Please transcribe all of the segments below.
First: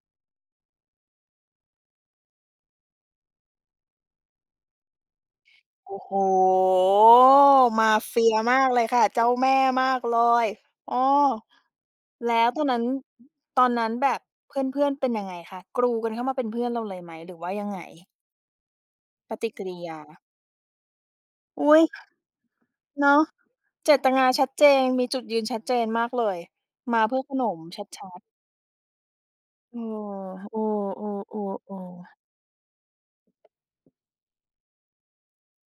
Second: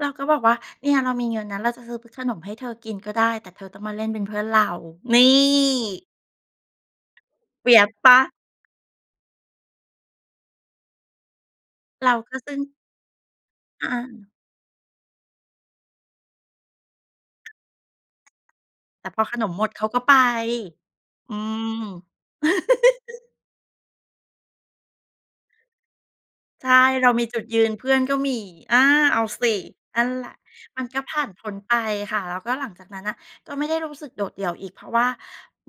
เราก็บอกว่า "เนี่ยเรามีเงินนะ เราจะซื้อเป็นขนมให้เธอกินก็ได้ แต่เธอต้องมาเล่นเป็นเพื่อนเรา" นีโอ้ ่ โฮ fierce มาเปลเ่ฟา? ียมากเลยค่ะ เจ้าแม่มากเลย อ้อ เราแกล็ ้ซวึ่ง ตอนนั้น ตอนนอ ั้นแบบอา เพื่อน ๆ เป็นยังไงคะ กรูกันเข้ามาเป็นเพื่อนเราเลยไหม หรือว่ายังไง? แต่พอปขนฏิมกหมิด ริเขายก็ไป า อือุ๊ย ม เนาะ เจตนาชัดเจน มีจุดยืนชัดเจนมากเลย ใช่ มาเราเพื่มอีขจุนดยมืน ชเพื่อนัก็ด ๆ มี อา เอาสิ เออ นั่นแหละ เอมันก็ผ่านพ้นอ ไปๆ ๆ ๆ ค่ะ แล้วก็หลังจากนั้นน่ะก็ไม่ได้รู้สึกโดดเดี่ยวอีก เพราะว่า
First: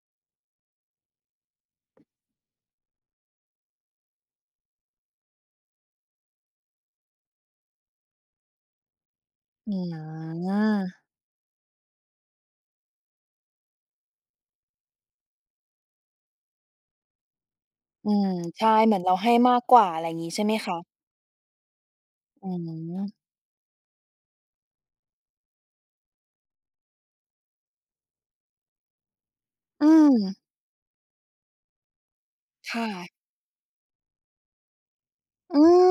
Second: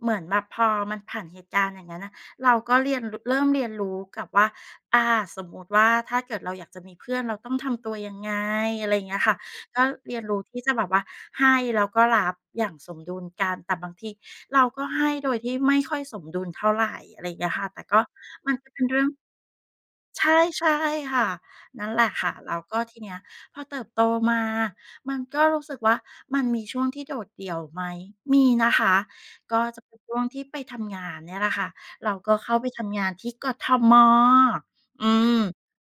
เหมือนแบบพอมันผ่านเหตุการณ์อย่างนั้นน่ะ เราก็เรียน ร เริ่มเรียนรู้กับว่า อา สมมติว่าถ้าเกิดเราอยากจะมีเพื่อนเราต้องทำตัวยังไง อะไรอย่างเงี้ยค่ะ อืก็เรียนรู้ที่จะแบบม ว่าให้แล้วก็รับอย่างสมดุลกัน แต่บางทีเราก็ให้โดยที่ไม่ค่อยสมดุลเท่าไร อะไรอย่างเงี้ยค่ะ แต่ก็ อืม มันใชเป่ ็นเหมเืรอืน่อเรง าให้มากกว่า อะไรใงชี้ ใ่ ช่ไหมใช่คะ? ค่ะ นั่นแหละค่ะ อืแล้วก็ทีเนีม ้ยพอเติบโตมามันก็รู้สึกว่ามันมีช่วงที่โดดเดี่ยวไหม มีนะคะ ก็จะอืเป็นช่วงทม ี่ไปทำงานเนี่ยแหละค่ะ เราก็เข้าไปคท่ำงะ านที่ กทม. อือม ืม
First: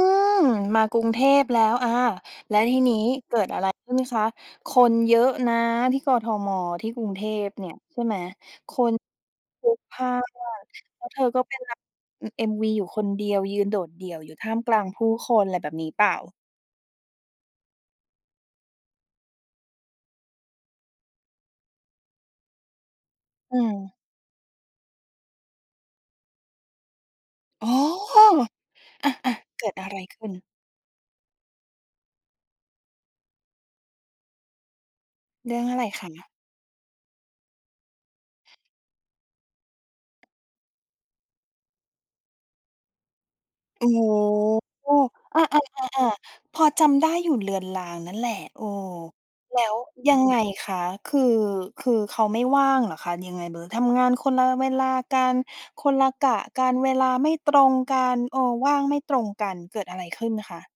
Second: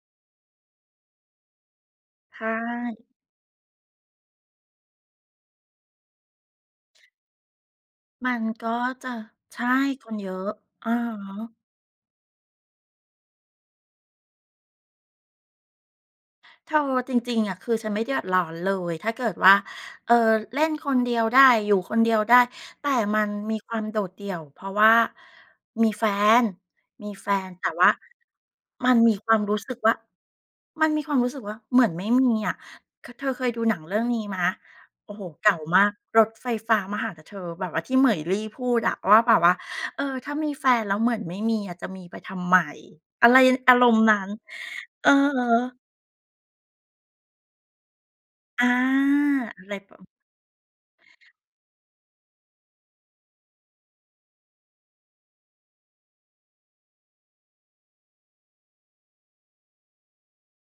มากรุงเทพแล้ว อา ใชแล้วทีนี้่ เกิดอะไรขึ้นคะ คนเยอะนะที่ กทม. ที่กรุงเทพเนี่ย ใช่ไหม มันก็คนจะ ใชพ่ ลุกพคล่านเยน อะ อะแล้วเธอฮะ ก็เป็นรับ อือ MV อยู่คนเดียว ยืนโดดเดี่ยวอยู่ท่ามกลางผู้คน อะไรแบบนี้เปล่า? เธอจริง ๆ อะ คือฉันไม่เดือดร้อนเลย ถ้าเกิดว่า เอ่อ เล่นคนเดียวได้ อยู่คนเดียวได้ แต่มันมอีืความม โดดเดี่ยว เพราะว่ามีแฟน มีแฟน แตอ๋่อ ว่า มันอมีคา วามรูๆ ้เกิสึดกอวะ่า ไรขึ้น? มันมีความรู้สึกว่าเหมือนไม่มีอะ ค เธอเคยดูหนังเรื่องนี้ไหม โอ้โฮ เกเ่รืา่องอะมไารก ค"ระ? ถไฟฟ้ามาหานะเธอ" แบบว่าที่เหมยลี่พูดอะว่าแบบว่า "เออ ถ้ามีแฟนแล้วเหมือนไม่มีอะ จะมีไปทำไม?" อะไร น อาอร๋อ มณ์นั้น อืออฮา ึ ๆ ๆ ๆ พอจำได้อยู่เลือนรางนั่นแหละ เอออ า แลอ้ะไรวประ ยังไงคะ คือ คือเขาไม่ว่างเหรอคะ ยังไงเบอร์ ทำงานคนละเวลากัน คนละกะกัน เวลาไม่ตรงกัน เออ ว่างไม่ตรงกัน เกิดอะไรขึ้นคะ?